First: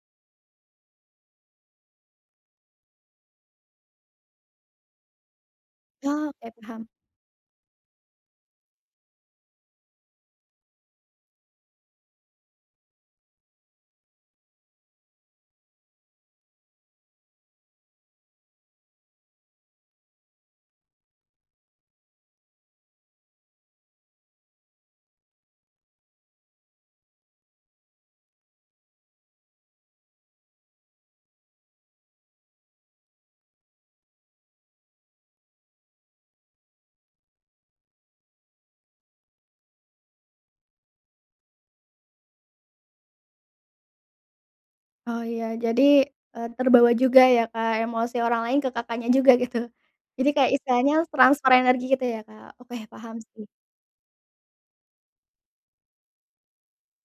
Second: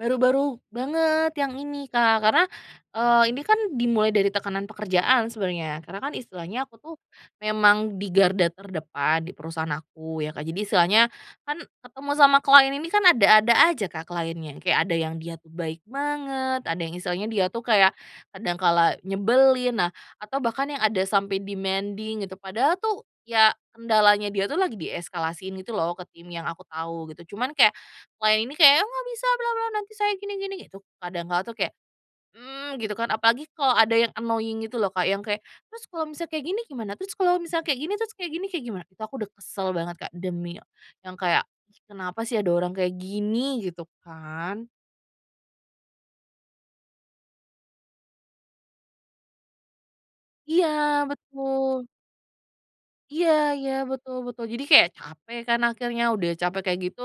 Baru-baru banget yang ini Kak. Karena, eee, ini kan dimulai dari tekanan pekerjaan sebenarnya, karena kan Ya, oke, istilahnya aku paham. tuh memang di garda terdepan di perusahaan aku ya Kak. Jadi istilahnya kan ketemu sama client ini kan, ada-ada aja Kak, client-nya, kayak ada yang dia tu baik banget, ada yang, istilahnya dia tuh kayak kadang kala nyebelin, nah atau bahkan yang ada sampai demanding gitu. Padahal tuh ya kendalanya dia tuh lagi dieskalasiin gitu loh, ke tim yang aku tau gitu, cuman kayak, client ini kayak, "Ya, aku nggak bisa, bla bla nanti saya gini gini." Gitu kadang kala tuh kayak, mmm, gitu kan, apalagi kalau ada yang annoying gitu loh Kak, yang kayak, "Terus kalau misal kayak gini gimana? Terus kalau misal kayak gini, terus kayak gini, kayak gimana?" Itu aku udah kesel banget Kak, demi, yang kayak, "Kenapa sih ada orang kayak gini?" Gitu kan. Oh iya, jadi, eee, terbawa juga ya Kak, emosi orang lain ke Kakaknya juga gitu. Jadi kayak Iya istilahnya transfer energi betul. gitu ya Kak, oke paham Iya sih. iya, betul betul, jadi kayak capek kan akhirnya, udah capek kayak gitu.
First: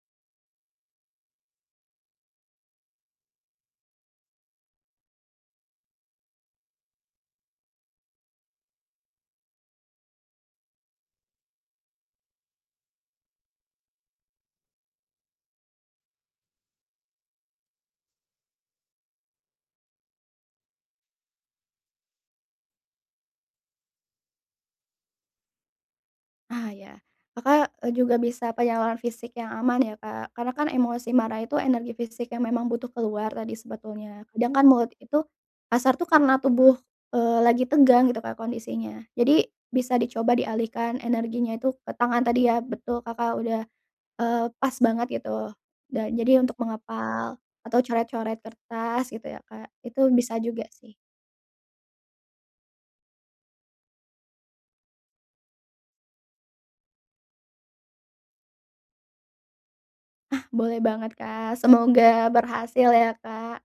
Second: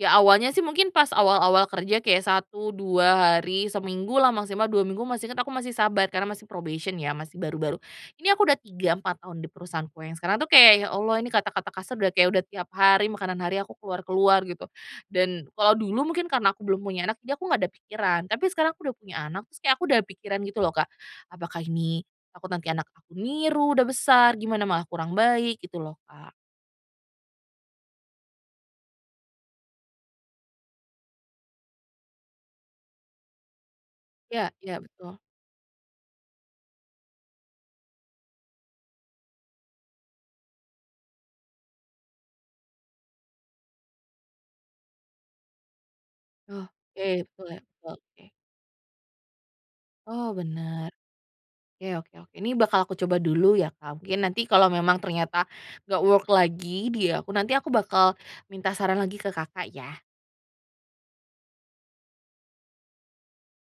Ya awalnya sih, mungkin pas awal-awal kerja kayak 1, 2 hari, seminggu lah, maksimal 2 minggu, masih inget, aku masih sabar karena masih probation ya, masih baru-baru. Ini aku udah 3, 4, tahun di perusahaanku yang sekarang tuh kayak, "Ya Allah ini kata-kata kasar udah kayak, udah tiap hari makanan hari aku keluar-keluar." Gitu. Dan kalau dulu mungkin karena aku belum punya anak, di aku nggak ada pikiran, tapi sekarang aku udah punya anak, terus kayak aku udah pikiran gitu loh Kak, "Apakah ini, takut nanti anak aku niru, udah besar, gimana malah kurang baik." Gitu loh Kak. Ah, iya. Kakak, eee, juga bisa penyaluran fisik yang aman ya Kak, karena kan emosi marah itu energi fisik yang memang butuh keluar tadi sebetulnya, Ya sedangkan ya, mulut betul. itu, kasar tuh karena tubuh, eee, lagi tegang gitu Kak, kondisinya. Jadi bisa dicoba dialihkan energinya itu ke tangan tadi ya. Betul Kakak udah, eee, pas banget gitu. Dan jadi untuk Oke, mengepal betul ya, atau oke. coret-coret kertas gitu ya Kak, itu Oh bisa juga sih. bener. Ke oke oke, ini bakal aku coba dulu ya Kak, mungkin nanti kalau memang ternyata nggak work lagi di aku, nanti aku bakal minta saran lagi ke Kakak ya. Ah, boleh banget Kak, semoga berhasil ya Kak.